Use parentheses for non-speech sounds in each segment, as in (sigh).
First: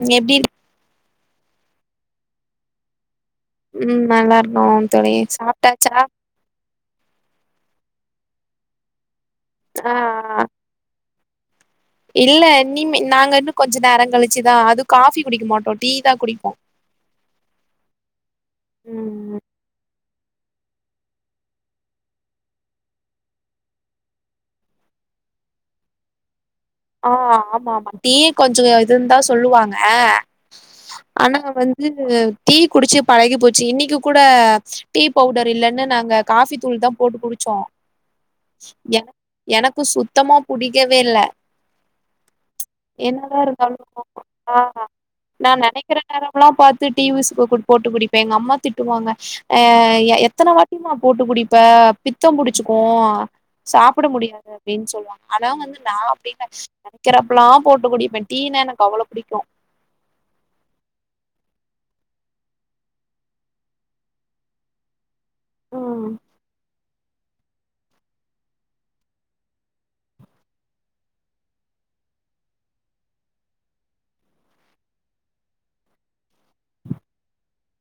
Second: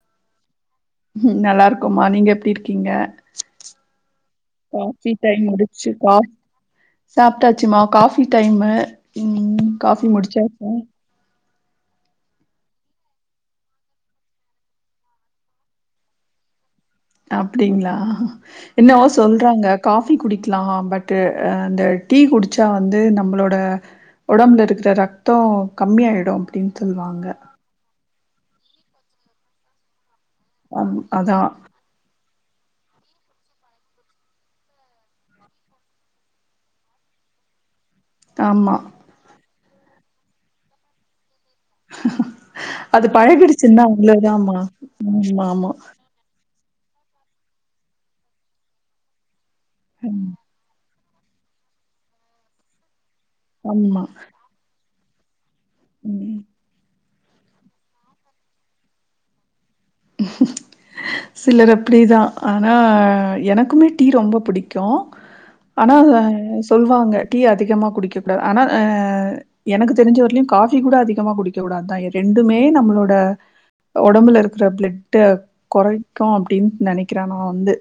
உம் எப்டி உம் நல்லா இருக்கோமா நீங்க எப்டி இருக்கீங்க உம் நல்லா இருக்கோம் காஃபி தோழி டைம் சாப்ட்டாச்சா சும்மா காஃபி டைமு உம் ஆ காஃபி முடிச்சாச்சா இல்ல இனிமே நாங்க இன்னு கொஞ்ச நேரங் கழிச்சுதா அது காஃபி குடிக்க மாட்டோ டீ தா குடிப்போ அப்டிங்ளா என்னவோ ம் சொல்றாங்க காஃப் ஃபி குடிக்லா பட்டு அ அந்த டீ குடிச்சா வந்து நம்மளோட உடம்புல இருக்கிற ரத்த கம்மியாய்டு ஆ ஆமா ஆமா டீயே கொஞ்சொ இதுன்தா சொல்லுவாங்க அம் ஆனா அதா வந்து டீ குடிச்சி பழகி போச்சி இன்னக்கி கூட டீ பவுடர் இல்லன்னு நாங்க காஃபி தூள்தா போட்டு குடிச்சோ ஆமா எனக் எனக் கு சுத்தமா புடிக்கவே இல்ல அது என்னதா இருந்தாலு பழகிடுச்சுன்னா அவ்ளோ தாம்மா ஆ ஆமா ஆமா டிவிஸ் போ குடுத் போட்டு குடிப்பே எங்க அம்மா திட்டுவாங்க அ எ ம், எத்தன வாட்டிமா போட்டு குடிப்ப பித்தம் புடிச்சிக்கு ஆமா சாப்புட முடியாது அப்டின் சொல்லுவாங் ஆனா வந் நா ம் நெனக்கிறப்பல்லா போட்டு குடுப்ப டீனா எனக்கு அவ்ளோ புடிக்கு சிலர் அப்டிதா ஆனா எனக்குமே டீ ரொம்ப புடிக்கு ஆனா ம் ஆ சொல்வாங்க டீ அதிகமா குடிக்கக் கூடாது ஆனா ஆஹ் எனக்கு தெரிஞ்ச வரையிலு காஃபி கூட அதிகமா குடிக்கக் கூடாதுதா ரெண்டுமே நம்மளோட ஒடம்புல இருக் குற ப்ளட்ட கொறைக்கு அப்டின் நெனக்கிற நா வந்து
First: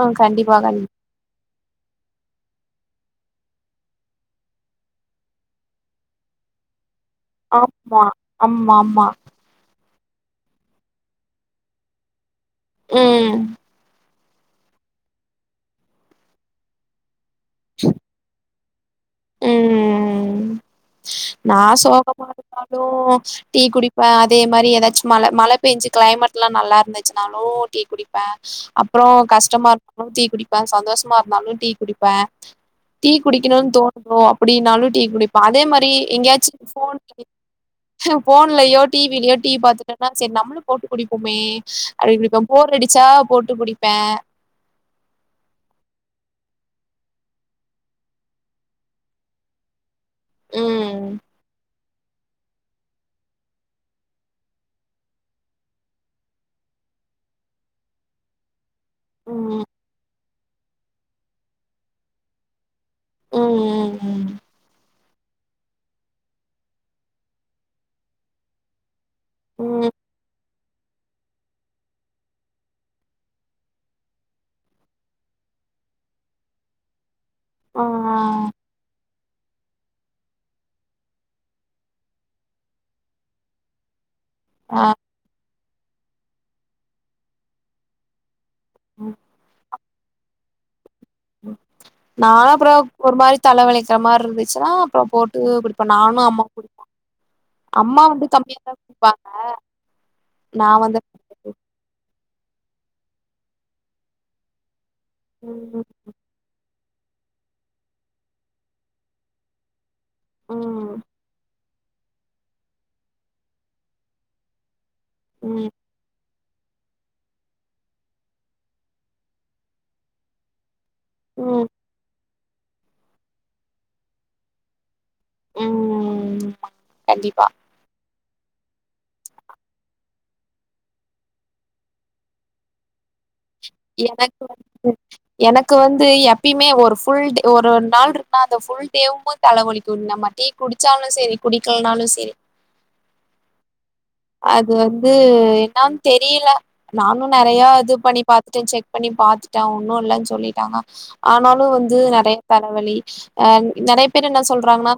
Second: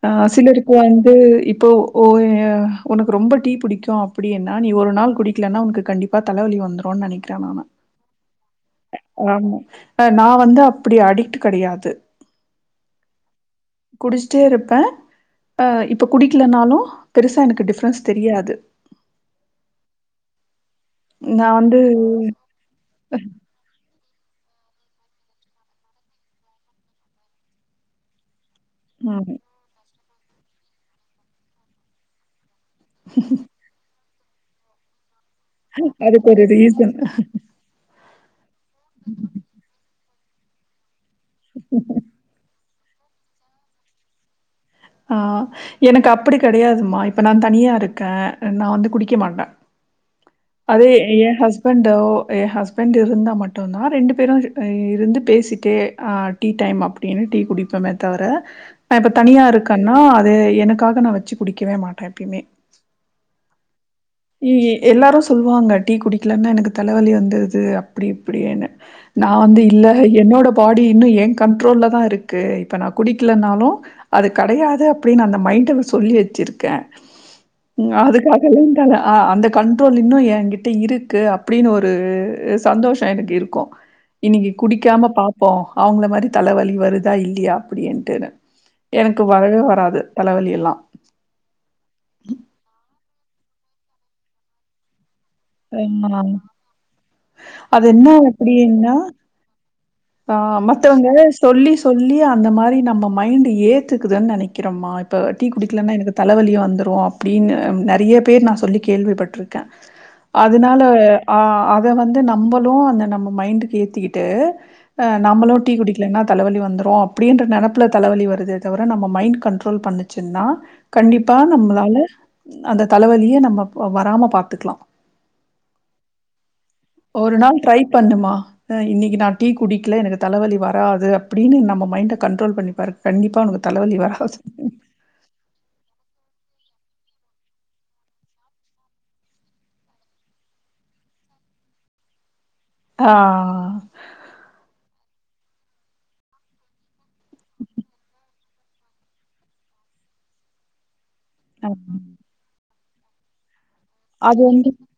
ஆ ஆஹ் கண்டிப்பா சிலருக்கு கண்டிப்பா வந்து இப்போ ஓயா ஒனக்கு ரொம்ப டீ புடிக்கு அப்டி என்னா நீ ஒரு நாள் குடிக்லன்ன ஒனக்கு கண்டிப்பா தலவலி வந்த்ருன் நெனக் ஆப்மா அம்மா ஆமா ஆமா. நா வந்து அப்டி அடிக்ட்டு கடையாது உம் குடிஷ்ட்டே இருப்ப அ இப்ப குடிக்கிலன்னாலு பெருசா எனக்கு டிஃப்ரென்ஸ் தெரியாது உம் நான் நா வந்து சோகமா இருந்தாலு டீ குடிப் இப்ப அதே மாரி ஏதாச்சு மழ மழ பேஞ்சி க்ளைமட்லா நல்லா இருந்துச்சுனாலு டீ குடிப்ப அப்பறோ ம் கஷ்டமா இ லு டீ குடிப்ப சந்தோஷமா இருந்தாலு டீ குடிப்ப டீ குடிக்கிணுன் தோ லோ அப்டின்னாலு டீ குடிப் ப்ப அதே மாரி அதுக்கு ஒரு எங்கேயாச்சு ரீசன் ஃபோன் (unintelligible) லயோ டிவிலியோ டீ பாத் (inaudible) சேரி நம்ளு போட்டு குடிப்பமே (unintelligible) போர் அடி ஸ்டா போட்டு குடிப்பேன ஆஹ் எனக்கு அப்படி கெடையாதுமா இப்ப நா தனியா இருக்கே நா வந்து குடிக்க மாட்டே அதே ம் ஏன் ஹஸ் ஹஸ்பண்டோ ஏ ஹஸ்பண்ட் இருந்தா மட்டும்தா ரெண்டு பேரும் இருந்து பேசிட்டே ஆ டீ டைம் அப்டின்னு டீ குடிப்போமே தவிர நா இப்ப தனியா ம் இருக்கன்னா து எனக்காக நா வெச்சு குடிக்கவே மாட்டே எப்பயுமே உஹம் உம் எல்லாரு சொல்லுவாங்க டீ குடிக்கலன்னா எனக்கு தலவலி வந்துருது அப்டி இப்டினு நான வந்து ம் இல்ல ம் என்னோட பாடி இன்னும் ஏன் கண்ட்ரோல்ல தா இருக்கு இப்ப நா குடிக்கலனாலு அது கடையாது அப்டின்னு அந்த மைண்டல சொல்லி வெச்சிருக்கே ஆ உம் அதுக்காகலா ஆ்அந்த கண்ட்ரோல் இன்னு என்கிட்ட இருக்கு அப்டின்னு ஒரு சந்தோஷோ எனக்கு இருக்கோ இன்னைக்கு ஆ குடிக்காம பாப்போ அவுங்கள மாரி தலவலி வருதா இல்லையா அப்டின்ட்டுனு எனக்கு ம் வரவே வராது தலைவலி எல்லா நானு அப்புறோ ஒரு மாரி தலவலிக்கிற மாரி இருந்துச்சுன்னா அப்புறோ போட் என்னா அது அம்மா என்னா வந்து கம்மியா தா அப்டின்னா குடிப்பாங்க ஆ நா வந்து மத்தவங்க சொல்லி சொல்லி அந்த மாரி நம்ம மைண்ட் ஏத்துக்குதுன் நெனைக்கிறமா இப்ப டீ ம் குடிக்கலன்னா எனக்கு தலவலியா வந்து ரு அப்டின்னு நெறைய பேர் நா சொல்லி கேள்விப்பட்ருக்க அதனால ம் ஆ அ அத வந்து நம்பளு அந்த நம்ம மைண்டுக்கு ஏத்திக்கிட்டு அ நம்மலு ம் டீ குடிக்லனா தலவலி வந்துரு அப்டின்ற நெனப்புல தலவலி வருதே தவிர நம்ம மைண்ட் கண்ட்ரோல் பண்ணுச்சுன்னா கண்டிப்பா ம் நம்மளால அந்த தலவலியே நம்ம ப வராம பாத்துக்லா ம் ஒரு கண்டிப்பா நாள் ட்ரை பண்ணுமா அ இன்னிக்கு நா டீ குடிக்ல எனக்கு தலவலி வராது அப்டின்னு நம்ம மைண்ட கண்ட்ரோல் பண்ணிப்பாரு கண்டிப்பா உனக்கு தலைவலி வராது. எனக்கு (inaudible) எனக்கு வந்து எப்பயுமே ஒரு ஃபுல் டே ஒரு நாள் இருப்ப அந்த ஃபுல் டேவும் தலவலிக்குங் நம்ம டீ குடிச்சாலு சேரி குடிக்லனாலு சேரி ஆ அது வந்து என்னனு தெரியல நானு நெறைய இது பண்ணி பாத் துட்ட செக் பண்ணி பாத்துட்ட ஒன்னு இல்லன் சொல்லிட்டாங்க ஆனாலு ஆமா. வந்து நெறைய தலவலி அங் நெறைய பேர் அது என்ன வந்து சொல்றாங்கனா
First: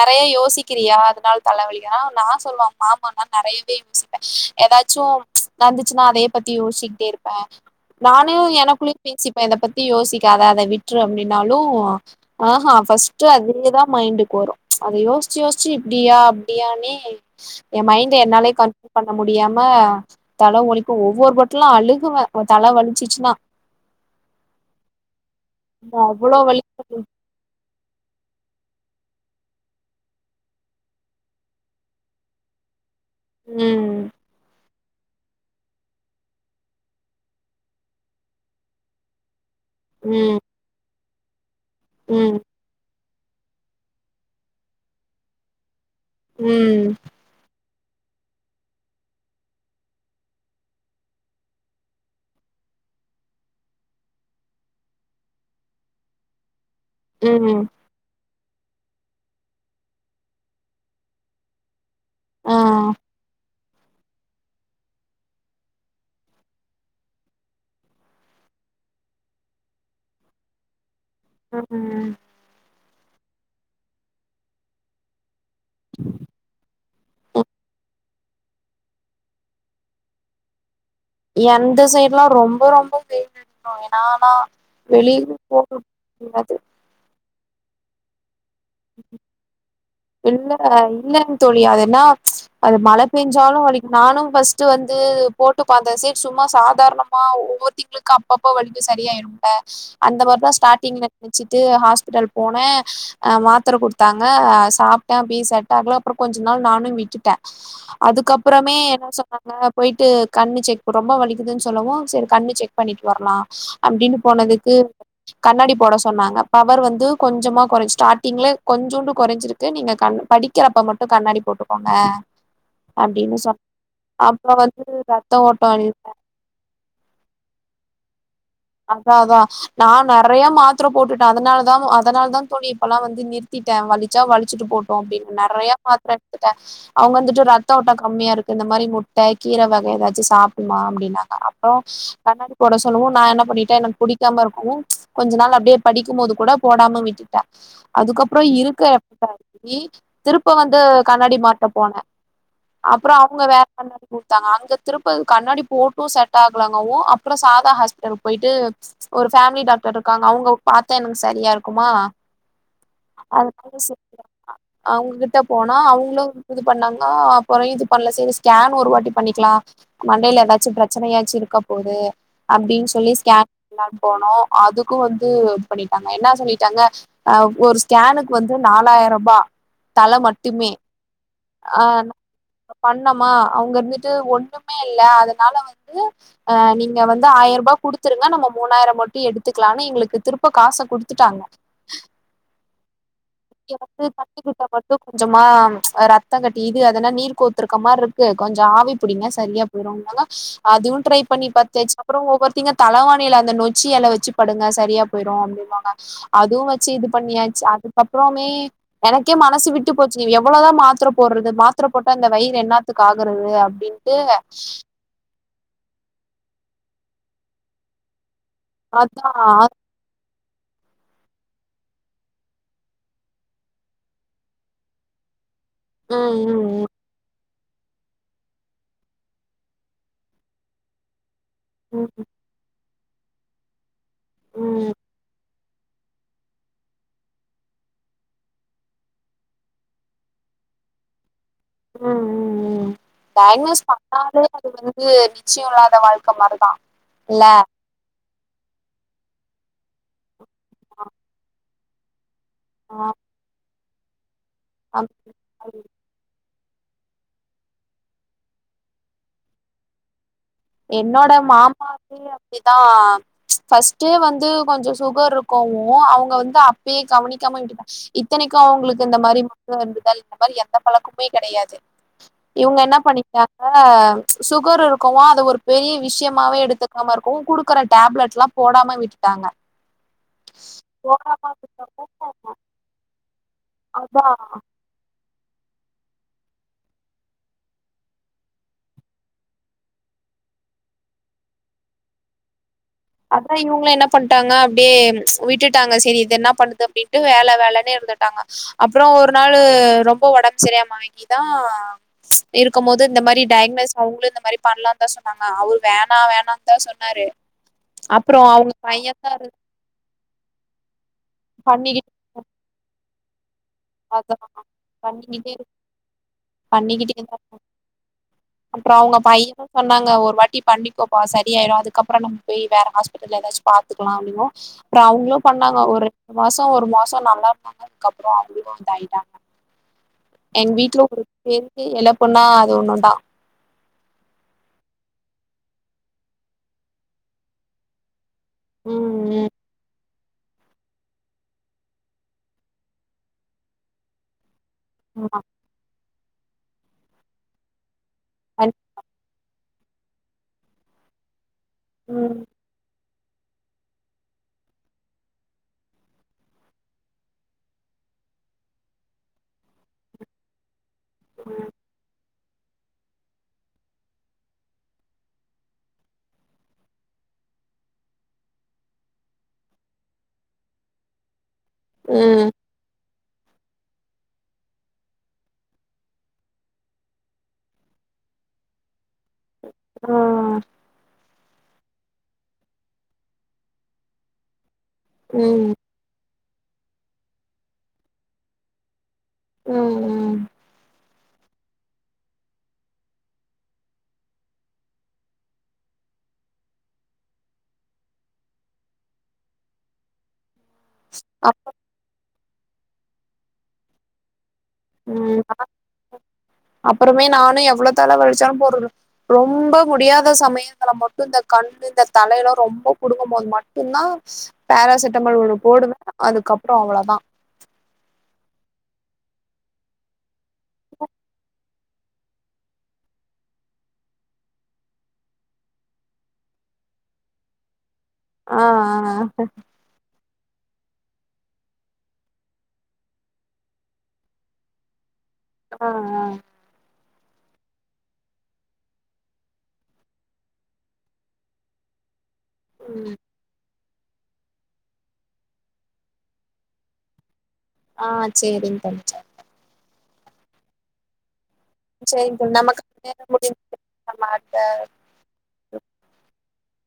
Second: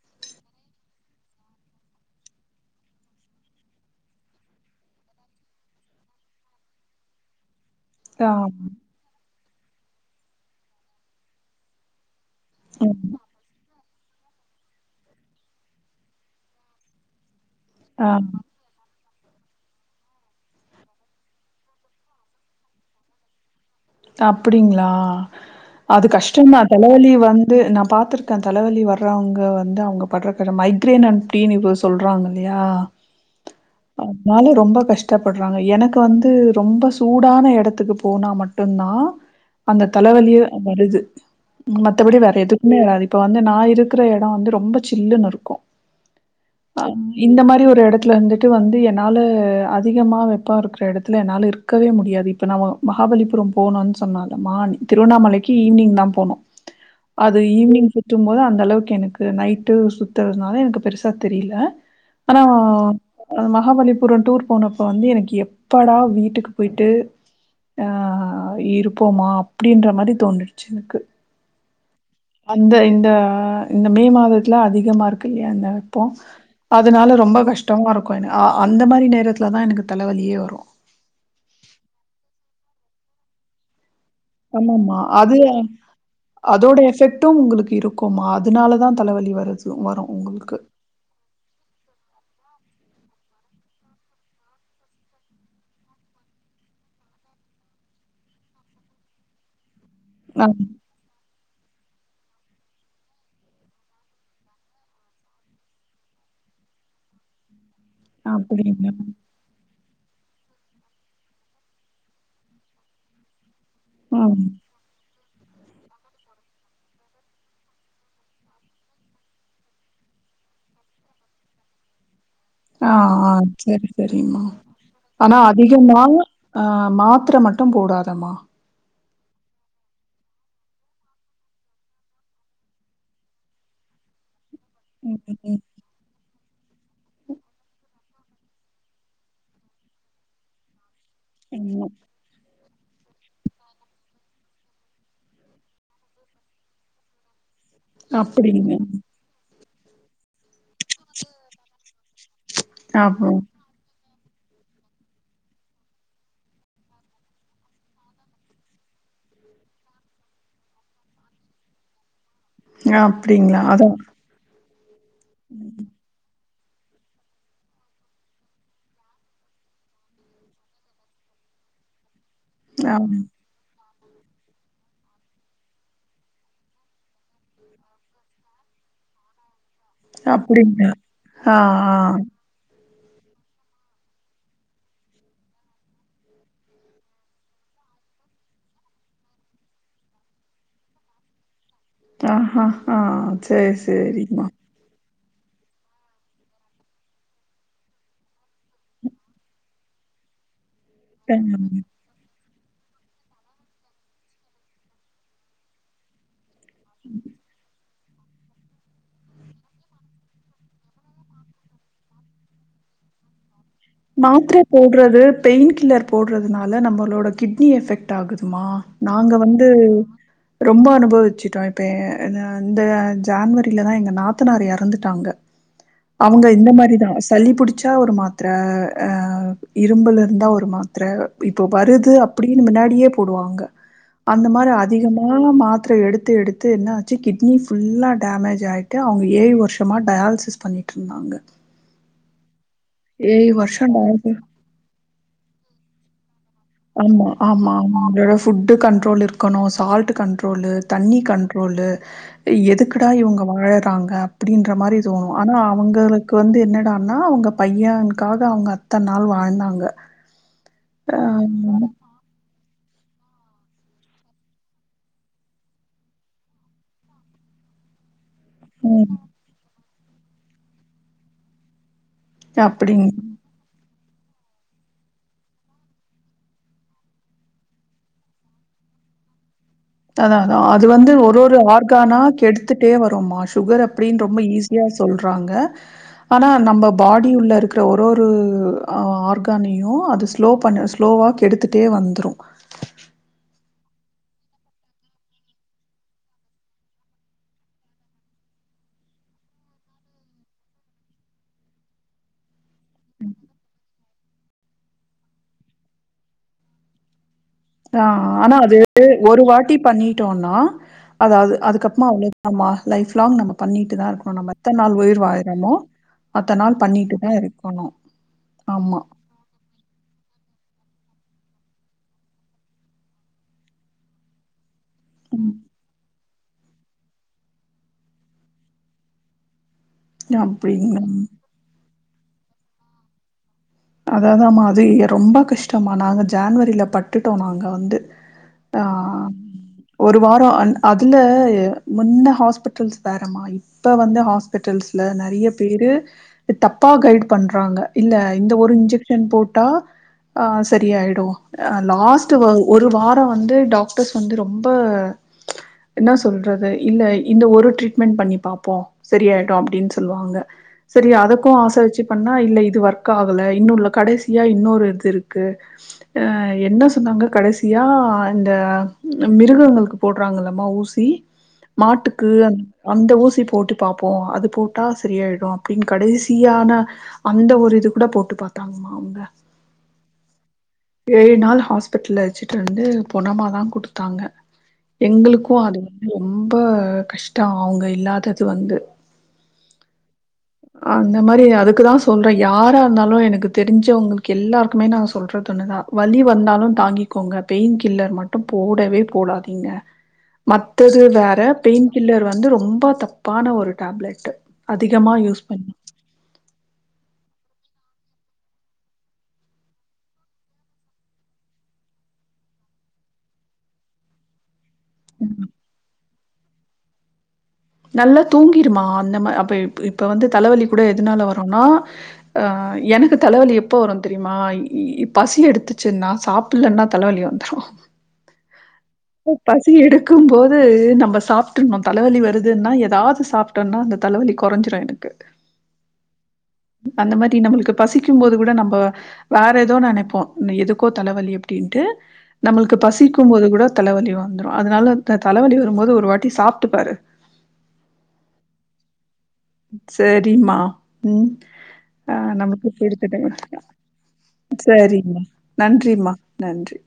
நெறைய யோசிக்றியா அதனால தலவலியா நா சொல்லுவ ஆமா நா நெறையவே யோசிப்ப ஏதாச்சு வந்துச்சுன்னா அத பத்தி யோசிச்சுகிட்டே இருப்ப ஆ நானு எனக்குள்ளயு பேசிப் இத பத்தி யோசிக்காத அத விட்று அப்படின்னாலு ஆஹ்ஹ ம் ஃபஸ்ட் அதுலதா மைண்டுக்கு வரு அத யோசிச்சு யோசிச்சுஇப்டியா அப்டியானே என் ஆ மைண்ட என்னாலே கன் பண்ண முடியாம தலவலிக்கு ஒவ்வொரு வாட்டலு அழுகுவ தல வலிச்சிச்சுனா அப்டிங்களா அது அவ்ளோ கஷ்டந்தா வலிக்கு தலவலி வந்து ந பாத்திருக்க தலவலி வர்றவங்க வந்து அவங்க பட்ற மைக்ரேன் அண்ட்டீனு இது சொல்றாங்கல்லயா ம் அதுனால ரொம்ப கஷ்டொ கஷ்டப்படுறாங்க எனக்கு வந்து ரொம்ப சூடான எடத்துக்கு போனா மட்டு டுந்தா அந்த ம் தலவலியே வருது மத்தபடி வேற ம் எதுக்குமே (unintelligible) இப்ப வந்து நா இருக்குற எடோ வந்து ரொம்ப சில்லுன்னு இருக்கு ஆ ம் இந்த மாரி ஒரு எடோ டத்துல ந்துட்டு வந்து என்னால அதிகமா வெப்போ இருக்குற எடத்துல என்னால இருக்கவே முடியாது இப்ப நா மகாபல்லிபுரோ போனுனு சொன்னாங் மார் திருவண்ணாமலைக்கி ஈவினிங் தா போனோ அது ம் ஈவ்னிங் சுத்தும் போ போது அந்த அளவுக்கு எனக்கு நைட்டு சுத்துறதுனால எனக்கு பெருசா தெரில ஆனா ஆ மகாபல்லிபுரோ டூர் போனோப்ப வந்து எனக்கு எப்படா வீட்டுக்கு போயிட்டு ஆ ஆ இருப்போமா அப்டின்ற மாரி தோனிருச்சி எனக்கு ம் அந்த இ ந்த இந்த மே மாதத்துல அதிகமாருக் கையால (unintelligible) அதனால ரொம்ப கஷ்டமாருக் (unintelligible) அந்த மாரி நேரத்துல தா எனக்கு தலவலியே வரு எந்த சைட்லா ரொம்ப ரொம்ப வெயில் (unintelligible) ஆமாமா வெளியவே அது போக முடியாது அதோட எஃபெக்ட் ட்டு உங்குளுக்கு இருக்குமா அதனால தா தலவலி வருது வரு இல்ல இல்லங் தோழி அது என்னா அது மழ பேஞ்சாலு வலி நானு பஸ்ட்டு‌ வந்து போட்டு பாத்தே சிஸ் சும்மா சாதாரணமா ஒவ்வொரு (unintelligible) அப்பப்ப வலி சரியாயிடுல அந்த மாரி அ தா ஸ்டாட்டிங்ல நெனச்சிட்டு ஹாஸ் பிட்டல் போன ஆ மாத்தர குடுத்தாங்க சாப்ட்ட பீர் செட் ஆகல அப்றோ கொஞ்ச நாள் நானு விட்டுட்ட அதுக்கப்புறமே அப்படிங்களா? என்ன சொன்னாங்க போயி்ட்டு கண்ணு செக் ரொம்ப வலிக்குதுன் சொல்லவோ சரி கண்ணு செக் பண்ணிட்டு வரலா அப்டின்னு ம். போனதுக்கு கண்ணாடி போட சொன்னாங்க பவர் வந்து கொஞ்சமா கொறஞ் ஸ்டார்ட்டிங்ல கொஞ்சோண்டு கொறஞ்சிருக் கு நீங்க கண் படிக்கிறப்ப மட்டு கண்ணாடி போட்டுக்கோங்க ஆ ஆ அப்டின்னு சொன் செரி செரிம்மா அப்ப வந்து ஆனா ரத்த ஓட்டோ அதிகமா ஆ மாத்திர மட்டும் போடாத் தம்மா அதா அதா நா நெறைய மாத்தர போட்டுட்ட‌ அதனால தா அதனாலதா தோழி இப்பல்லாம் வந்து நிறுத்திட்டேன் வலிச்சா வி சிட்டு போட்டோ ம், அப்டின்னு ம். நெறைய மாத்ர (unintelligible) அவங்க வந்துட்டு ரத்த ஓட்டாக் கம்மியா இருக்குன் இந்த மாரி முட்ட கீர வக ஏதாச்சு சாப்புட்லா அப்டின் சொன்னாங்க அப்றோ ஆமா. கண்ணாடிப் போட சொல்லவு நா என்னப் பண்ணிட்டா எனக்கு புடிக்காம இருக்கவு கொஞ்ச நாள் அப்டியே படிக்கும்போது கூட போடாம விட்டுட்டா அதுக்கப்றோ அப்படிங்க. இருக்கு அப்ப திருப்ப வந்து கண்ணாடி மாட்ட போன அப்றோ ஆமா. அவங்க வேற கண்ணாடி குடுத்தாங்க அங்க திருப்ப கண்ணாடி போட்டு செட் ஆகலங்கவு அப்றோ சாதா ஹாஸ்பிடல் போயிட்டு ஒரு ஃபேமிலி டாக்டர் இருக்காங்க அவுங்க பாத்தா எனக்கு சரியா இருக்குமா ஹ அப்டிங்களா அதனால சேரி (unintelligible) அவங்ககிட்ட போனா அவங்களும் இது பண்ணாங்க அப்பறோ இது பண்ணல சரி ஸ்கேன் ஒரு வாட்டி பண்ணிக்கலா மண்டயில ஏதாச்சும் பிரச்சனையாச்சு இருக்க போது ஆ. சொல்லி ஸ்கேன்லாம் போனோ அதுக்கு வந்து இது பண்ணிட்டாங்க என்ன சொல்லிட்டாங்க அஹ் ஒரு ஸ்கேனுக்கு வந்து நாலாய்ருபா தல மட்டுமே ஆஹ் ஆஹ் பண்ணமா அவங்க இருந்துட்டு ஒண்ணுமே இல்ல அதனால வந்து அஹ் நீங்க வந்து ஆயர்ருபா குடுத்துருங்க நம்ம மூணாயிர மட்டும் எடுத்துக்கலானு எங்களுக்கு திருப்ப காச குடுத்துட்டாங்க ஆஹ் ஹ ஹ செரி எனக்கு செரிம்மா கண்ணுக்கிட்ட மட்டு கொஞ்சமா ம்ச் ரத்த கட்டி இது அதென நீர் கோத்துருக்க மாரி இருக்கு கொஞ்சோ ஆவி புடிங்க சரியா போயிருதாங்க அதுவு ட்ரை பண்ணி அஹ் பாத்தாச்சி அப்றோ ஒவ்வொரு முக்கியமா தலவாணியில அந்த நொச்சி எல வச்சி படுங்க சரியா போயிடு அப்டின்னாங்க அ அதுவு வச்சு இது பண்ணியாச்சி அதுக் அப்றோமே எனக்கே மனசு விட்டு போச்சு நீ எவ்ளோதா மாத்திர போடுறது மாத்திர போட்ட அந்த வயிறு என்னாத்துக்கு ஆகுறது அப் மாத்திர போடுறது பெயின் கில்லர் போடுறதுனால நம்மளோட கிட்னி எஃபெக்ட் ஆகுது மா அதா நாங்க வந்து ரொம்போ அனுபவிச்சுட்டோ இப்ப அ அ அ இந்த ஜான்வரிலதா எங்க நாத்தனார் எறந்துட்டாங்க அவுங்க இந்த ம் மாரிதா சளிபுடி புச்ச ஒரு மாத்திர அ இரும்பல் வந்தா ஒரு மாத்திர இப்போ ம் வருது ம் அப்டின்னு மின்னாடியே போடுவாங்க அந்த மாரி ம் ம் அதிகமா மாத்திர எடுத்து எடுத்து என்னாச்சி கிட்னி ஃபுல்லா டேமேஜ் ஆயிட்டு அவுங்க ஏழு வருஷமா டயாலிசிஸ் பண்ணி டிருந்தாங்க ம் ம் ம் டயாலிஸ் வருஷம் டான்ஸ் பண்ணாலே அது வந்து இது நிச்சய இல்லாத வாழ்க்க மாரி ஆமா ஆமா ஆமா அதோட ஃபுட்டு கண்ட்ரோல் இருக்கணு சால்ட் கண்ட்ரோ ட்ரோலு தண்ணி கண்ட்ரோலு (inaudible) ஆ, எதுக்குடா இவுங்க வாழ பாங்கப் அப்டின்ற மாரி தோணு அப்படி- ஆனா அவுங்களுக்கு வந்து என் என்னடான்னா அவுங்க பையனுக்காக அவுங்க அத்தன் நாள் வாழ்ந்தாங்க என்னோட ஆஹ் மாமாக்கு இதா ஃபஸ்டே வந்து கொஞ்சோ சுகர் இருக்கவு அவுங்க வந்து அப்பேயே கவனிக்காம விட்டுடாச் இத்தனைக்கு அவுங்களுக்கு உம் இந்த மாரி மாற்றோ இருந்து இந்த மாரி எந்த பழக்குமே கெடையாது இவுங்க என்ன அப்படிங்க பண்ணிக்கிட்டாங்க சுகர் இருக்கவோ அது ஒரு பெரிய விஷியமாவே எடுத்துக்காம இருக்கவு குடுக்கற டேப்லெட் லா போடாம விட்டுட்டாங்க அதா அதா அது வந்து ஒரு ஓரமா ஒரு ஆர்கானா இருக்கவு கெடுத்துட்டே வருமா சுகர் அப்டின் அதா ரொம்ப ஈஸியா சொல்ற வாங்க ஆனா நம்ம பாடியுள்ள இருக்குற ஒரு ஒரு அ ஆர்கானையு அது ஸ்லோ பண்ணு ஸ்லோவா கெடுத்துடே வந்துரு அதா இவங்களு என்னா பண்டாங்க அப்டே விட்டுட்டாங்க சரி இது என்ன பண்ணுது அப்படின்ட்டு வேலை வேலைன்னே இருந்துட்டாங்க அப்புறம் ஒரு நாளு ரொம்ப ஒடம்பு சரியாம ஆகிதா இருக்கு போது இந்த மாதிரி டையக்னஸ் அவங்களு இந்த மாரி பண்ணலாதா சொன்னாங்க அவரு வேணா வேணான்னு தா சொன்னாரு ஆஹ் அப்றோ ஆனா அவுங்க அது பையன்தா ஒரு இரு வாட்டி பண்ணிட்டோனா அதாவ்து அது அதுக்கப்பறமா பண்ணிக்கிட் (inaudible) ம்மா லைஃப் லாங்நம்பர் பண்ணிட்டு தா இருக்கணு அதா நம எத்த நாள் பண்ணிக்கிட்டே உயிர்வாழறோமோ அத்த நாள் பண்ணிக்கிட்டே பண்ணிட்டுதா தா இருக்கணு அப்றோ ஆமா அவங்க பையனு சொன்னாங்க ஒரு வாட்டி பண்ணிக்கோப்பா சரியாயிரும் அதுக்கப்புறம் நம்ம போய் வேற ஹாஸ்பிட்டல் ஏதாச்சு பாத்துக்கலாம் அப்படினு அப்பற அவங்கலு ம். பண்ணாங்க ஒரு மாசம் ஒரு மாசம் நல்லா இருந்தாங்க அதுக்கப்பற விக்கா ஆயிட்டாங்க எங் வீட்ல அப்படிங்களா? ஒரு பெரிய எல பொண்ணா அது ஒண்ணுதா அதாதமா அது ரொம்ப கஷ்டமா நாங்க ஜான்வரில பட்டுட்டோ நாங்க வந்து ம் ஆஹ் ம் ஒரு வார அந் அதுல முன்ன ஹாஸ்பிட்டல்ஸ் வேறமா இப்ப வந்த ஹாஸ் ஹாஸ்பிட்டல்ஸ்ல ஆமா நெறைய பேரு தப்பா கைட் பண்றாங்க இல்ல இந்த ஒரு கண்- இன்ஜெக்ஷன் போட் டா ஆஹ் சரியாயிடு லாஸ்ட்டு ம் வவ் ஒரு வார் வந்து டாக்டர்ஸ் வந்து ரொம்ப என்ன சொல்றது இல்ல இந்த ஒரு ட்ரீட்மெண்ட் பண்ணி பாப்போ சரியாயிடு அப்டின்னு சொல்வாங்க சரி அதுக்கும் ம் ஆச வச்சு பண் ஆ இல்ல இது வர் ஓர்க்காகல இன்னு இல்ல கடசியா இன்னொரு இது இருக்கு அ என்ன சொன்னாங்க கடசியா இந்த மிருகங்களுக்கு போடுறாங்கல்லம்மா ஊசி மாட்டுக்கு ம் அந் அந்த ஊசி போட்டு பாப்போ அது போட்டா சரியாயிடு அப்டின்னு கடசியான அந்த ஒரு இது கூட போட்டு பாத்தாங்கம்மா அவங்க ம் ஏழு நாள் ஹாஸ்பிட்டல்ல வச்சுட்டு வந்து பொனமாதா குடுத்தாங்க எங்களுக்கும் ம் அது (unintelligible) ரொம்ப கஷ்ட அவங்க இல்லாதது வந்து ம் ம் அந்த மாரி அதுக்குதா சொல்றே யாரா இருந்தாலு எனக்கு தெரிஞ்சவுங்களுக்கு எல்லாருக்குமே நா சொல்ற தொண்ணுதா வலி வந்தாலு தாங்கிக்கோங்க பெயின் கில்லர் மட்டும் போடவே போடாதீங்க மத்தது வேற அப்- பெயின் கில்லர் வ ந்து ரொம்ப தப்பான ஒரு டேப்லெட்டு ம் அப்பறமே நா எவ்ளோ தல வலிச்சாலு போட்ரதில்ல ரொம்ப முடியாத சமயத்துல மட்டு இந்த கண்னு இந்த தலையெல்லா ரொம்ப புடுங்கம்போது மட்டுந்தா பேராசிட்டமால் ம். ஒண்ணு போடுவ அதுக்கப்பற அவ்ளதா நல்லா தூங்கிருமா அந்த மா அப்ப இப்ப வந்து தலவலி கூட எதுனால வரும்னா ஆ எனக்கு தலவலி எப்ப வரும் தெரியுமா இ பசி எடுத்துச்சுன்னா சாப்புடலன்னா தலவலி வந்துரு ஆ ப்ப ஆ பசி எடுக்கும் போ து நம்ம சாப்ட்டுன்னு தலவலி வருது துன்னா ஏதாவது சாப்புட்டன்னா அந்த தலவலி கொறஞ்சுரு எனக்கு ஆ ஆ அந்த மாரி நம்மளுக்கு பசிக்கும் போது கூட நம்ப வேற ஏதோ நினைப்போ எதுக்கோ தலவலி அப்டின்ட்டு நம்மளுக்கு ம் பசிக்கும் போது கூட தலவலி வந்துரு அதனால இந்த தலவலி வரும்போது ஒரு வாட்டி சாப்ட்டுப்பாரு ஆ சேரிங்க (unintelligible) சேரிமா ம் ஆ சேரிங் தோழி நமக்கு நமக்கான குடுத்த நேரம் டைம் முடிந்தது நம்ம அடுத்த சேரிம்மா நன்றிமா நன்றி